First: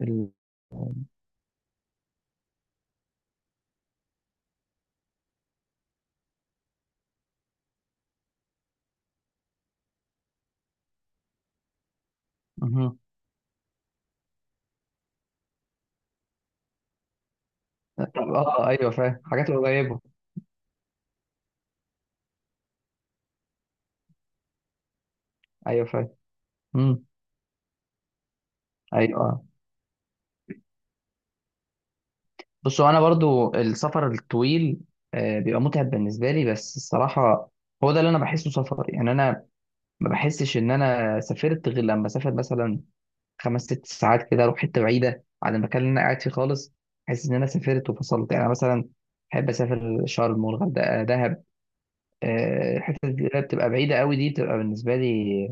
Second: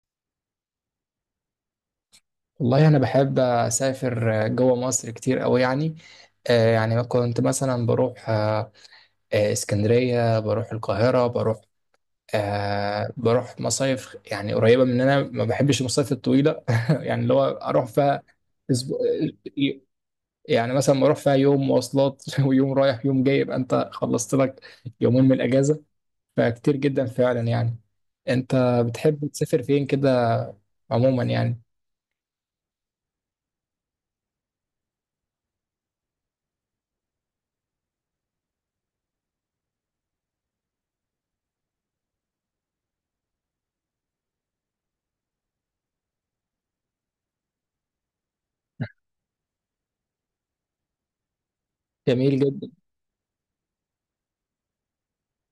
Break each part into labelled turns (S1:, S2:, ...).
S1: ال...
S2: والله أنا بحب أسافر جوه مصر كتير أوي يعني. يعني كنت مثلا بروح اسكندرية، بروح القاهرة، بروح
S1: مهم.
S2: بروح مصايف يعني قريبة مننا، ما بحبش المصايف الطويلة يعني اللي هو أروح
S1: طب،
S2: فيها
S1: ايوه،
S2: أسبوع.
S1: فاهم حاجات قريبه.
S2: يعني مثلا بروح فيها يوم مواصلات ويوم رايح يوم جاي، يبقى أنت خلصت لك يومين من الأجازة.
S1: ايوه، فاهم.
S2: فكتير جدا
S1: امم.
S2: فعلا يعني. أنت
S1: ايوه،
S2: بتحب
S1: آه.
S2: تسافر فين كده عموما يعني؟
S1: بصوا، انا برضو السفر الطويل بيبقى متعب بالنسبه لي بس الصراحه. هو ده اللي انا بحسه سفر، يعني انا ما بحسش ان انا سافرت غير لما اسافر مثلا خمس ست ساعات كده، اروح حته بعيده عن المكان اللي انا قاعد فيه خالص. احس ان انا سافرت وفصلت، يعني أنا مثلا بحب اسافر شرم والغردقه دهب.
S2: جميل جدا.
S1: الحتت اللي بتبقى بعيده قوي دي بتبقى بالنسبه لي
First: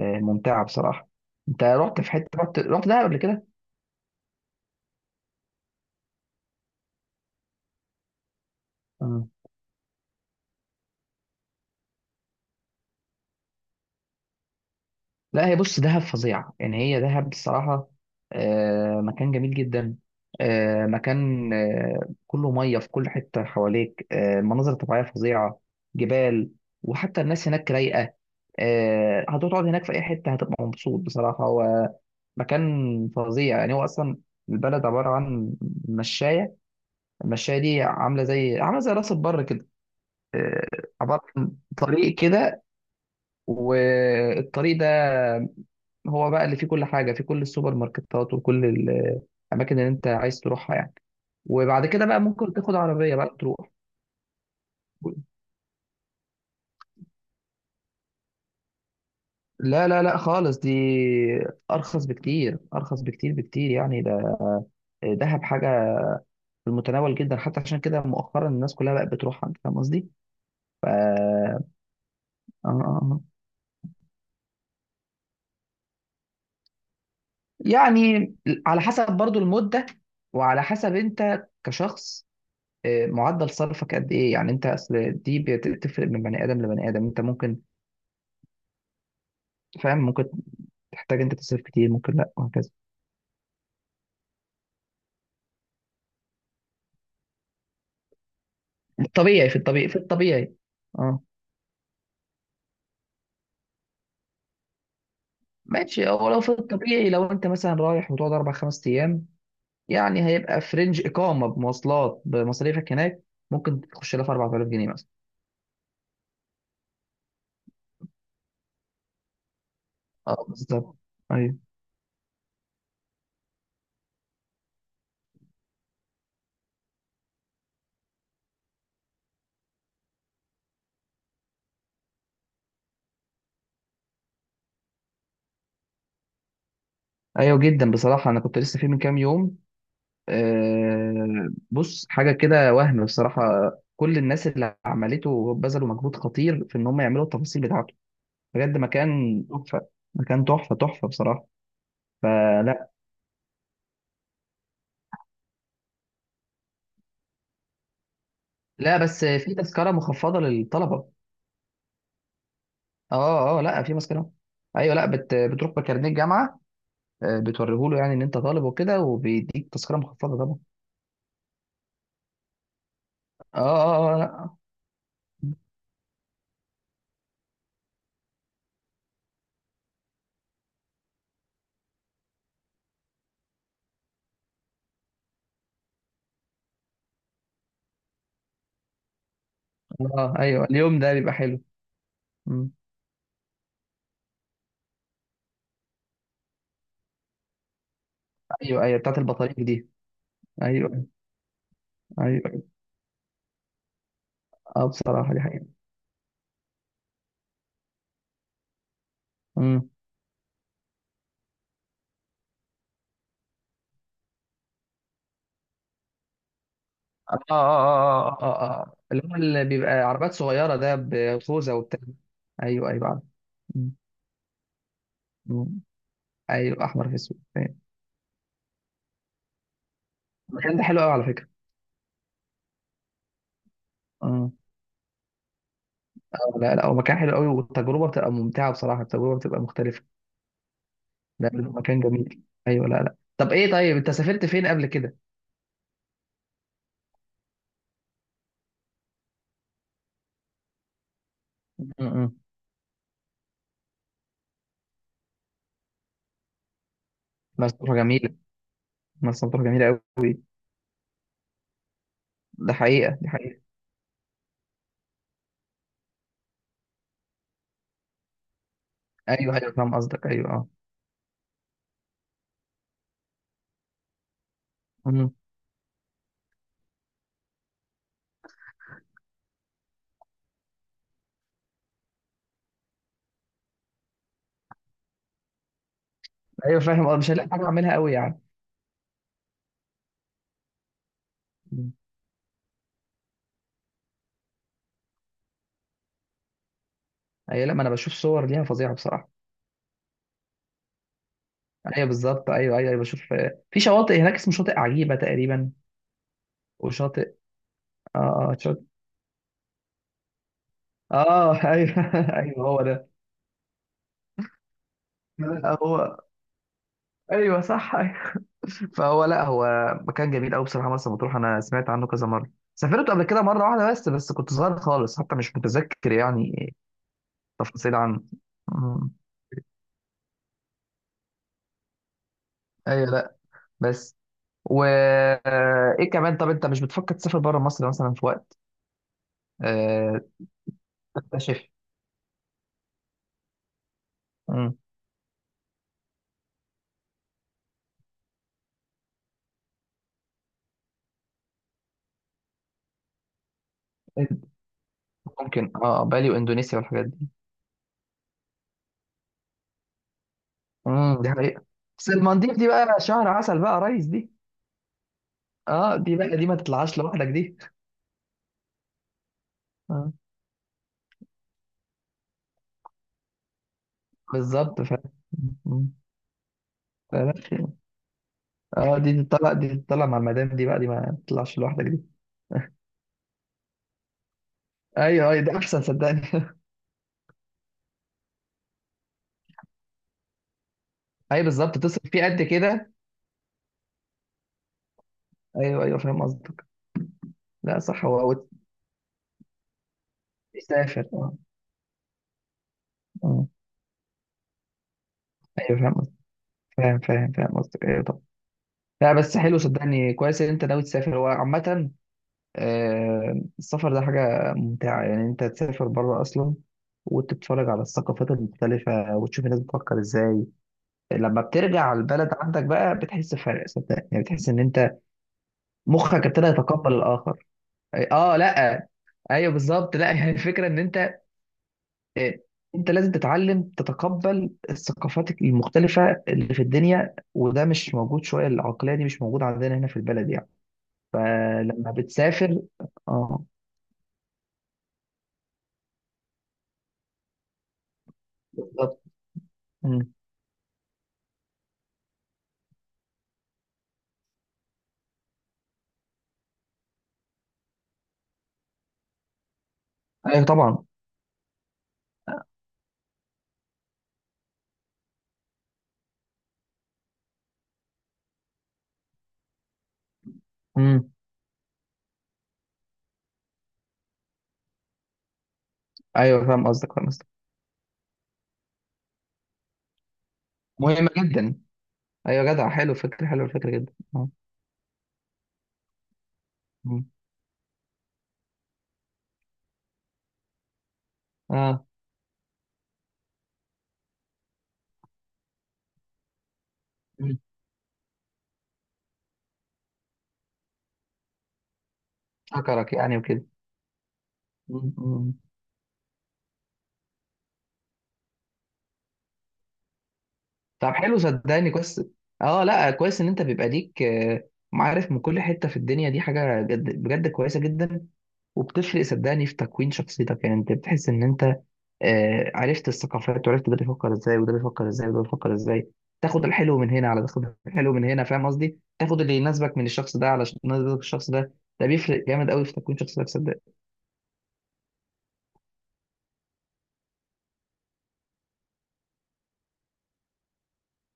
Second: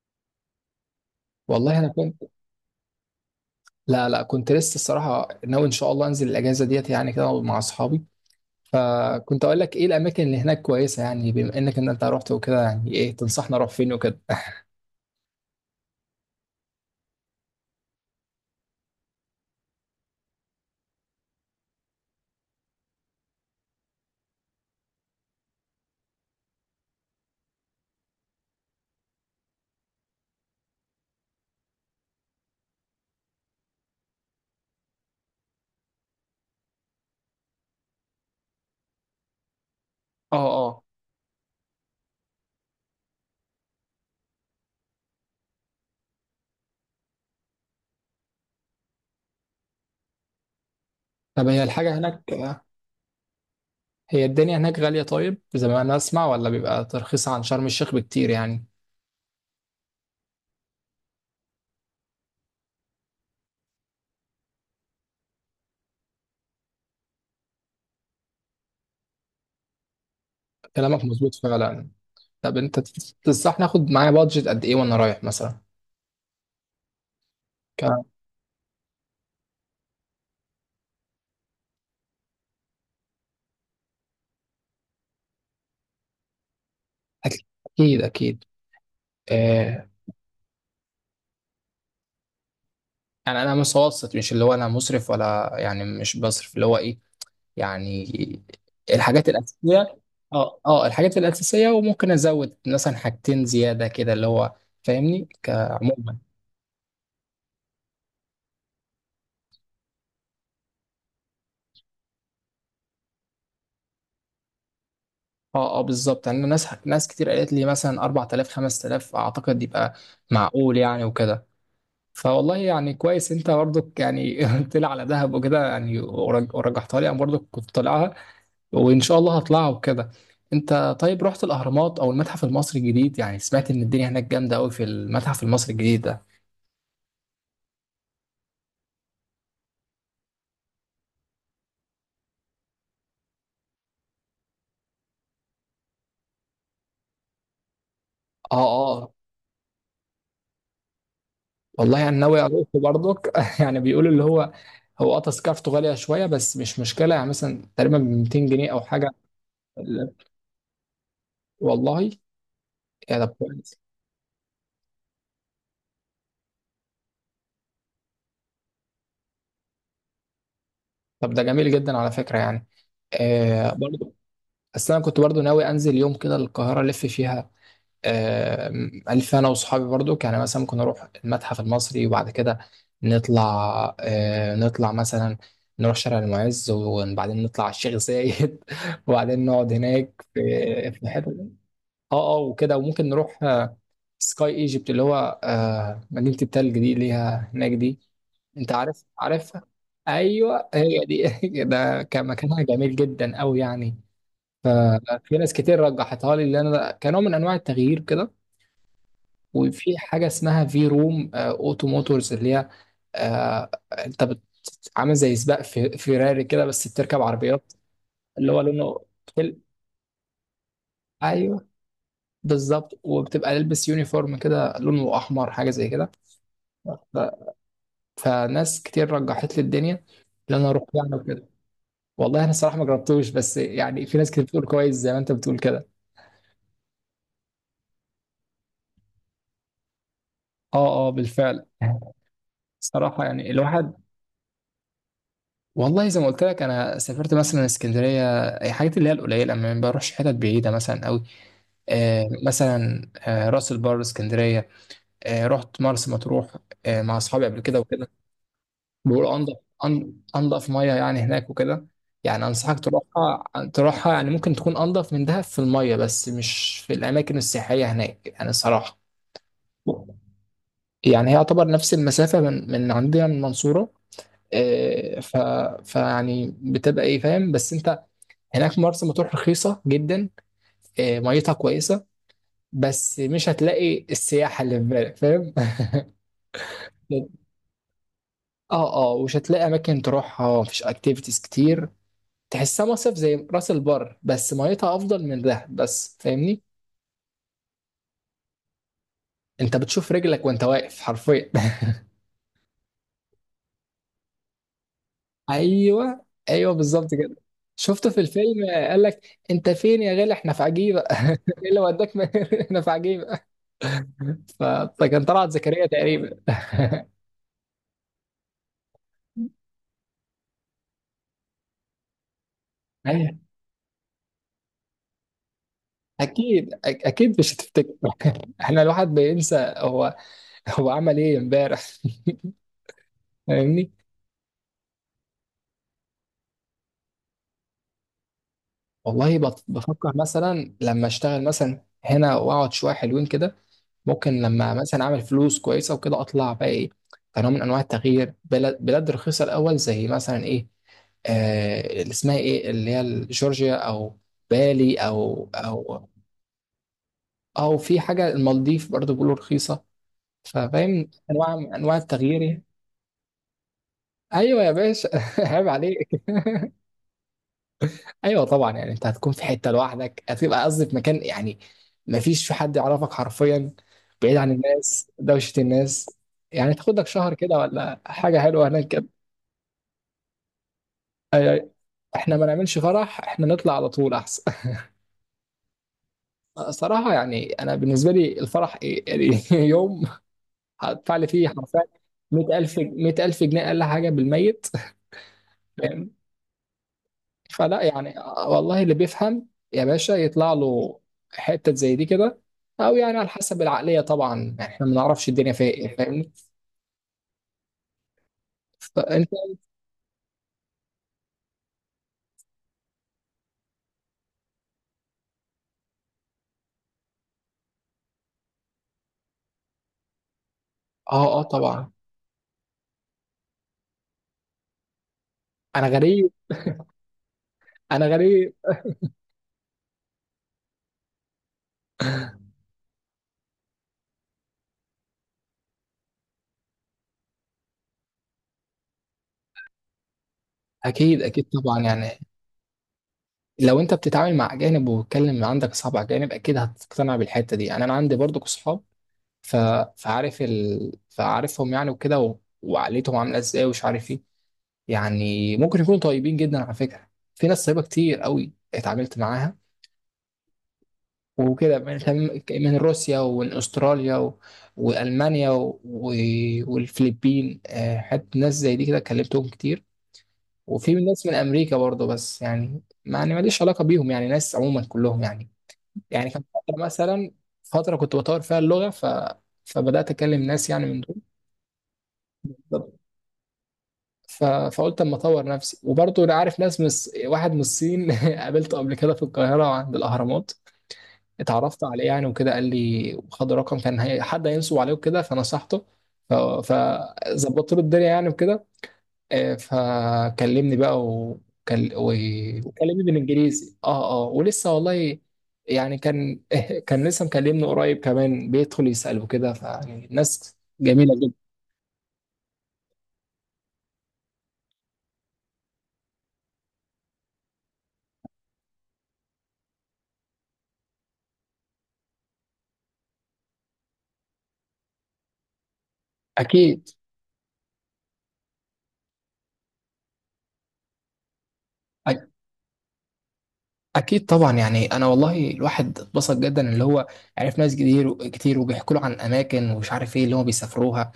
S1: ممتعه بصراحه. انت
S2: والله أنا
S1: رحت في
S2: كنت
S1: حته رحت رحت دهب قبل كده؟
S2: لا لا، كنت لسه الصراحة ناوي إن شاء الله أنزل الأجازة ديت يعني كده مع أصحابي،
S1: مم.
S2: فكنت أقول لك إيه الأماكن اللي هناك كويسة، يعني بما إنك إن أنت رحت وكده، يعني إيه تنصحنا أروح فين وكده.
S1: لا، هي بص دهب فظيعه، يعني هي دهب بصراحه مكان جميل جدا. مكان، كله ميه في كل حته حواليك، مناظر طبيعيه فظيعه، جبال. وحتى الناس هناك رايقه. هتقعد هناك في اي حته هتبقى مبسوط بصراحه. هو مكان فظيع، يعني هو اصلا البلد عباره عن مشايه. المشايه دي عامله زي راس البر كده.
S2: أه.
S1: آه،
S2: أه.
S1: عبارة عن طريق كده. والطريق ده هو بقى اللي فيه كل حاجة، فيه كل السوبر ماركتات وكل الأماكن اللي أنت عايز تروحها يعني.
S2: طب هي
S1: وبعد
S2: الحاجة
S1: كده بقى
S2: هناك،
S1: ممكن تاخد عربية بقى تروح.
S2: هي الدنيا هناك غالية طيب زي ما أنا أسمع، ولا بيبقى ترخيص عن شرم الشيخ بكتير يعني؟
S1: لا لا لا، خالص دي أرخص بكتير، أرخص بكتير بكتير، يعني ده دهب حاجة في المتناول جدا. حتى عشان كده مؤخرا الناس كلها بقت بتروحها. أنت فاهم قصدي؟ ف...
S2: كلامك
S1: آه،
S2: مظبوط فعلا. طب
S1: آه،
S2: أنت
S1: آه.
S2: تنصحني آخد معايا بادجت قد إيه وأنا رايح مثلا؟ ك-
S1: يعني على حسب برضو المدة، وعلى حسب أنت كشخص، معدل صرفك قد ايه، يعني انت اصل دي بتفرق من بني ادم لبني ادم. انت ممكن،
S2: أكيد أكيد. آه.
S1: فاهم، ممكن تحتاج انت تصرف كتير، ممكن لا، وهكذا.
S2: يعني أنا متوسط، مش اللي هو أنا مسرف ولا، يعني مش بصرف اللي هو إيه، يعني الحاجات
S1: الطبيعي في الطبيعي في
S2: الأساسية.
S1: الطبيعي
S2: اه اه، الحاجات
S1: اه
S2: الأساسية، وممكن أزود مثلا حاجتين زيادة كده اللي هو فاهمني
S1: ماشي،
S2: كعموما.
S1: هو لو في الطبيعي، لو انت مثلا رايح وتقعد اربع خمس ايام، يعني هيبقى في رينج اقامه بمواصلات بمصاريفك هناك، ممكن تخش لها في 4000 جنيه مثلا.
S2: اه اه بالظبط. يعني ناس ناس كتير قالت لي مثلا 4000 5000، أعتقد يبقى
S1: اه
S2: معقول
S1: بالظبط.
S2: يعني وكده.
S1: ايوه،
S2: فوالله يعني كويس انت برضك يعني قلت لي على دهب وكده، يعني ورجحتها لي، انا برضك كنت طالعها، وان شاء الله هطلعها وكده. انت طيب رحت الاهرامات او المتحف المصري الجديد؟ يعني سمعت ان الدنيا هناك جامده قوي في المتحف المصري الجديد ده.
S1: ايوه جدا بصراحه، انا كنت لسه فيه من كام يوم. بص، حاجة كده وهم بصراحة. كل الناس اللي عملته بذلوا مجهود خطير في إن هم يعملوا التفاصيل بتاعته.
S2: اه.
S1: بجد
S2: آه،
S1: مكان تحفة، مكان تحفة، تحفة بصراحة.
S2: والله انا ناوي اروح
S1: فلا،
S2: برضك يعني بيقولوا اللي هو هو اه تذكرته غاليه شويه، بس مش مشكله، يعني مثلا تقريبا ب 200 جنيه او
S1: لا،
S2: حاجه.
S1: بس في تذكرة
S2: ال-
S1: مخفضة للطلبة.
S2: والله، يا ده
S1: اه اه،
S2: كويس.
S1: لا في تذكرة. ايوه، لا بتروح بكارنيه الجامعة، بتوريهوله يعني ان انت طالب وكده، وبيديك تذكرة مخفضة طبعا.
S2: طب ده جميل جدا على فكره يعني.
S1: اه
S2: آه برضو.
S1: اه اه، لا.
S2: بس انا كنت برضو ناوي انزل يوم كده القاهره الف فيها. آه. الف انا واصحابي برضو، يعني مثلا ممكن نروح المتحف المصري وبعد كده نطلع، آه نطلع مثلا نروح شارع المعز، وبعدين نطلع على الشيخ زايد وبعدين نقعد هناك
S1: اه،
S2: في
S1: ايوه، اليوم
S2: في
S1: ده بيبقى
S2: حته.
S1: حلو.
S2: اه اه
S1: مم.
S2: وكده. وممكن نروح سكاي ايجيبت اللي هو، مدينة التلج دي اللي هي هناك دي، انت
S1: ايوه، ايوه
S2: عارف
S1: بتاعت البطاريق
S2: عارفها.
S1: دي.
S2: ايوه هي
S1: ايوه،
S2: دي ده كان
S1: ايوه.
S2: مكانها جميل جدا قوي يعني.
S1: اه بصراحة
S2: ففي ناس
S1: دي
S2: كتير رجحتها لي اللي انا كنوع من انواع التغيير كده.
S1: حقيقة.
S2: وفي حاجة اسمها في روم اوتو موتورز اللي هي، آه، انت عامل زي سباق في فيراري كده، بس بتركب
S1: اه اه
S2: عربيات
S1: اه اه
S2: اللي هو
S1: اه، آه.
S2: لونه
S1: اللي هو اللي بيبقى عربيات صغيرة ده
S2: ايوه
S1: بخوذة وبتاع. ايوه،
S2: بالظبط،
S1: ايوه عارف.
S2: وبتبقى لابس
S1: م-
S2: يونيفورم كده لونه احمر
S1: م-
S2: حاجه زي كده.
S1: ايوه، احمر في
S2: ف-
S1: اسود، فاهم.
S2: فناس كتير رجحت لي الدنيا ان انا
S1: المكان ده
S2: اروح
S1: حلو قوي
S2: يعني
S1: على فكرة.
S2: وكده. والله انا صراحه ما جربتوش، بس يعني في ناس كتير
S1: اه
S2: بتقول كويس زي ما انت بتقول كده.
S1: لا لا، هو مكان حلو قوي، والتجربة بتبقى ممتعة بصراحة، التجربة بتبقى مختلفة.
S2: اه اه
S1: لا لا،
S2: بالفعل.
S1: مكان جميل. ايوه، لا لا،
S2: صراحه يعني
S1: طب ايه،
S2: الواحد
S1: طيب انت سافرت فين قبل كده؟
S2: والله زي ما قلت لك، انا سافرت مثلا اسكندريه، أي حاجات اللي هي القليله، ما بروحش حتت بعيده مثلا قوي. آه
S1: امم.
S2: مثلا آه راس البر، اسكندريه، آه رحت مرسى مطروح آه مع اصحابي قبل
S1: مرسى
S2: كده
S1: مطروح
S2: وكده.
S1: جميلة.
S2: بيقولوا
S1: مرسى
S2: انضف.
S1: مطروح جميلة
S2: أن-
S1: قوي.
S2: انضف ميه يعني هناك وكده، يعني
S1: ده
S2: انصحك
S1: حقيقة، دي
S2: تروحها
S1: حقيقة.
S2: تروحها. يعني ممكن تكون انضف من دهب في الميه، بس مش في الاماكن السياحيه هناك يعني الصراحه.
S1: ايوه، ايوه فاهم قصدك، ايوه، اه.
S2: يعني هي يعتبر نفس المسافه من عندنا من المنصوره آه،
S1: م.
S2: فيعني بتبقى ايه فاهم، بس انت هناك مرسى مطروح رخيصه جدا، آه، ميتها كويسه، بس مش هتلاقي السياحه اللي في بالك فاهم
S1: ايوه فاهم، مش هلاقي حاجة اعملها قوي يعني.
S2: اه اه، ومش هتلاقي اماكن تروحها، مفيش اكتيفيتيز كتير،
S1: م.
S2: تحسها مصيف زي راس البر، بس ميتها افضل من دهب بس فاهمني.
S1: ايوه لا، ما انا بشوف صور ليها فظيعة بصراحة.
S2: انت بتشوف رجلك وانت واقف حرفيا
S1: ايوه بالظبط، ايوه ايوه ايوه، بشوف في شواطئ هناك اسمه شاطئ عجيبه تقريبا.
S2: ايوه ايوه بالظبط
S1: وشاطئ
S2: كده، شفته في
S1: اه
S2: الفيلم،
S1: اه شاطئ
S2: قال لك انت فين يا غالي؟ احنا في عجيبه
S1: اه
S2: ايه اللي
S1: ايوه،
S2: وداك
S1: ايوه
S2: احنا
S1: هو
S2: في
S1: ده.
S2: عجيبه. ف- فكان طلعت زكريا
S1: هو،
S2: تقريبا
S1: ايوه صح، ايوه. فهو لا، هو مكان جميل قوي بصراحه. مرسى مطروح انا سمعت عنه كذا مره، سافرت قبل
S2: أيوة.
S1: كده مره واحده بس كنت صغير خالص حتى، مش متذكر
S2: اكيد
S1: يعني
S2: اكيد مش هتفتكر.
S1: تفاصيل عنه.
S2: احنا الواحد
S1: أمم.
S2: بينسى هو هو عمل ايه امبارح.
S1: ايوه، لا
S2: فاهمني.
S1: بس و آه، ايه كمان، طب انت مش بتفكر تسافر بره مصر مثلا في وقت
S2: والله بفكر
S1: آه،
S2: مثلا لما اشتغل
S1: تكتشف؟
S2: مثلا هنا واقعد شويه حلوين كده، ممكن لما
S1: أمم.
S2: مثلا اعمل فلوس كويسه وكده اطلع بقى ايه، كنوع من انواع التغيير، بلد بلاد رخيصه الاول زي مثلا ايه، آه اللي اسمها ايه، اللي هي جورجيا، او بالي، او
S1: ممكن،
S2: او
S1: بالي واندونيسيا والحاجات دي.
S2: او في حاجه المالديف، برضو بيقولوا رخيصه. ففاهم
S1: دي
S2: انواع
S1: حقيقة.
S2: من انواع
S1: بس
S2: التغيير
S1: المالديف
S2: يعني.
S1: دي بقى شهر عسل بقى يا ريس دي.
S2: ايوه يا باشا عيب
S1: اه
S2: عليك
S1: دي بقى، دي ما تطلعش لوحدك دي.
S2: ايوه طبعا، يعني انت هتكون في حته
S1: آه.
S2: لوحدك، هتبقى قصدي في مكان يعني ما فيش في حد يعرفك حرفيا، بعيد عن
S1: بالظبط.
S2: الناس دوشه
S1: مم.
S2: الناس، يعني تاخد لك شهر
S1: فلاش
S2: كده
S1: يعني.
S2: ولا حاجه حلوه هناك
S1: اه
S2: كده.
S1: دي تطلع مع المدام دي بقى، دي ما
S2: أي.
S1: تطلعش
S2: أي.
S1: لوحدك دي.
S2: احنا ما نعملش فرح، احنا نطلع على طول احسن.
S1: ايوه ايوه، ده احسن صدقني.
S2: صراحه يعني انا بالنسبه لي الفرح إيه؟ يعني يوم هدفع لي
S1: ايوه
S2: فيه
S1: بالظبط،
S2: حرفيا
S1: تصرف فيه قد
S2: 100000 جنيه،
S1: كده.
S2: 100000 جنيه اقل حاجه بالميت
S1: ايوه ايوه فاهم قصدك. لا
S2: فلا
S1: صح،
S2: يعني،
S1: هو هو.
S2: والله اللي بيفهم يا باشا يطلع له
S1: تسافر،
S2: حتة زي دي كده، او يعني على
S1: آه.
S2: حسب العقلية طبعا، يعني احنا ما نعرفش الدنيا فيها
S1: ايوه فاهم
S2: ايه
S1: قصدك،
S2: فاهمني.
S1: فاهم قصدك. ايوه، طب، لا
S2: فانت
S1: بس حلو صدقني كويس ان انت ناوي تسافر. هو عامة السفر ده حاجة ممتعة، يعني أنت تسافر بره أصلا وتتفرج على الثقافات المختلفة وتشوف الناس بتفكر إزاي.
S2: اه
S1: لما
S2: اه
S1: بترجع
S2: طبعا.
S1: على البلد عندك بقى، بتحس بفرق صدقني، يعني بتحس إن أنت
S2: انا
S1: مخك
S2: غريب.
S1: ابتدى يتقبل الآخر.
S2: انا غريب.
S1: لأ. أيوه بالظبط. لأ، يعني الفكرة إن أنت، آه، أنت لازم تتعلم تتقبل الثقافات المختلفة اللي في الدنيا، وده مش موجود. شوية العقلية دي مش موجودة عندنا هنا في البلد يعني،
S2: اكيد اكيد طبعا،
S1: فلما
S2: يعني
S1: بتسافر. آه
S2: لو انت بتتعامل مع اجانب، وبتكلم عندك اصحاب اجانب، اكيد هتقتنع بالحتة دي، يعني انا عندي برضو اصحاب
S1: بالظبط.
S2: ف...
S1: مم.
S2: فعارفهم يعني وكده، وعقليتهم عامله ازاي ومش عارف ايه، يعني ممكن يكونوا طيبين جدا على فكرة، في ناس طيبة كتير قوي اتعاملت معاها
S1: أيوه طبعا.
S2: وكده، من روسيا، ومن استراليا والمانيا والفلبين، آه، حتى ناس زي دي كده كلمتهم كتير، وفي من
S1: امم
S2: ناس من امريكا برضه، بس يعني ما يعني ماليش علاقه بيهم، يعني ناس عموما كلهم يعني. يعني كان
S1: ايوه فاهم
S2: فتره
S1: قصدك، فاهم قصدك.
S2: مثلا، فتره كنت بطور فيها اللغه، فبدات اكلم ناس يعني من
S1: مهمة
S2: دول.
S1: جدا. ايوه، جدع، حلو، فكرة حلو الفكرة جدا،
S2: ف... فقلت اما اطور نفسي، وبرضه انا عارف ناس
S1: مم.
S2: واحد من الصين قابلته قبل كده في القاهره عند الاهرامات، اتعرفت
S1: اه،
S2: عليه يعني وكده، قال لي خد رقم، كان هي حد هينصب عليه وكده فنصحته. ف-
S1: مم.
S2: فظبطت له الدنيا يعني وكده. آه، فكلمني بقى،
S1: شكرك
S2: وكلمني
S1: يعني وكده.
S2: بالانجليزي. اه اه ولسه
S1: مم.
S2: والله،
S1: مم.
S2: يعني كان كان لسه مكلمني قريب كمان، بيدخل يسأل وكده، فيعني الناس
S1: طب
S2: جميلة
S1: حلو
S2: جدا.
S1: صدقني كويس. اه لا، كويس ان انت بيبقى ليك معارف من كل حتة في الدنيا، دي حاجة جد بجد كويسة جدا. وبتفرق صدقني في تكوين شخصيتك، يعني انت بتحس ان انت عرفت الثقافات، وعرفت ده بيفكر ازاي، وده بيفكر ازاي، وده بيفكر ازاي. تاخد الحلو
S2: اكيد
S1: من هنا، على تاخد الحلو من هنا، فاهم قصدي، تاخد اللي يناسبك من الشخص ده، على يناسبك الشخص ده. ده بيفرق
S2: أك-
S1: جامد قوي في تكوين شخصيتك صدقني.
S2: اكيد طبعا يعني، انا والله الواحد اتبسط جدا اللي هو عرف ناس كتير كتير، وبيحكوا له عن اماكن ومش عارف ايه اللي هم بيسافروها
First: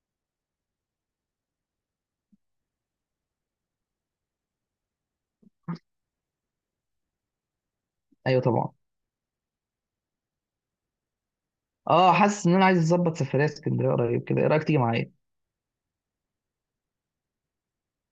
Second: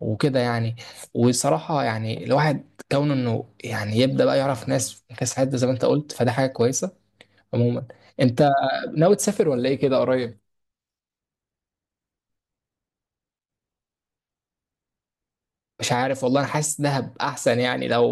S2: وكده يعني. والصراحة يعني الواحد كونه انه يعني يبدأ بقى يعرف ناس في كاس حد زي ما انت قلت، فده حاجة كويسة عموما.
S1: ايوه
S2: انت
S1: طبعا.
S2: ناوي تسافر ولا ايه كده قريب؟
S1: اه حاسس ان انا عايز اظبط سفريه اسكندريه قريب كده، ايه رايك تيجي معايا؟
S2: مش عارف والله، انا حاسس دهب احسن يعني لو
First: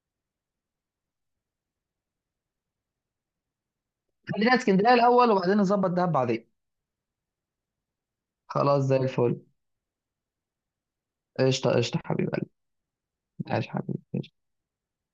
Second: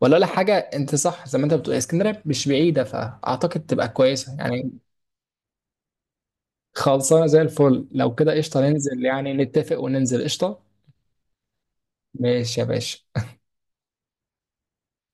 S2: ولا حاجة، انت صح زي ما انت بتقول اسكندرية مش بعيدة، فاعتقد تبقى كويسة
S1: خلينا
S2: يعني.
S1: اسكندريه الاول، وبعدين نظبط دهب بعدين.
S2: خلصانة زي الفل، لو كده قشطة
S1: خلاص، زي
S2: ننزل يعني
S1: الفل.
S2: نتفق وننزل قشطة.
S1: قشطه، قشطه، حبيب قلبي.
S2: ماشي يا باشا.
S1: عايش حبيبي.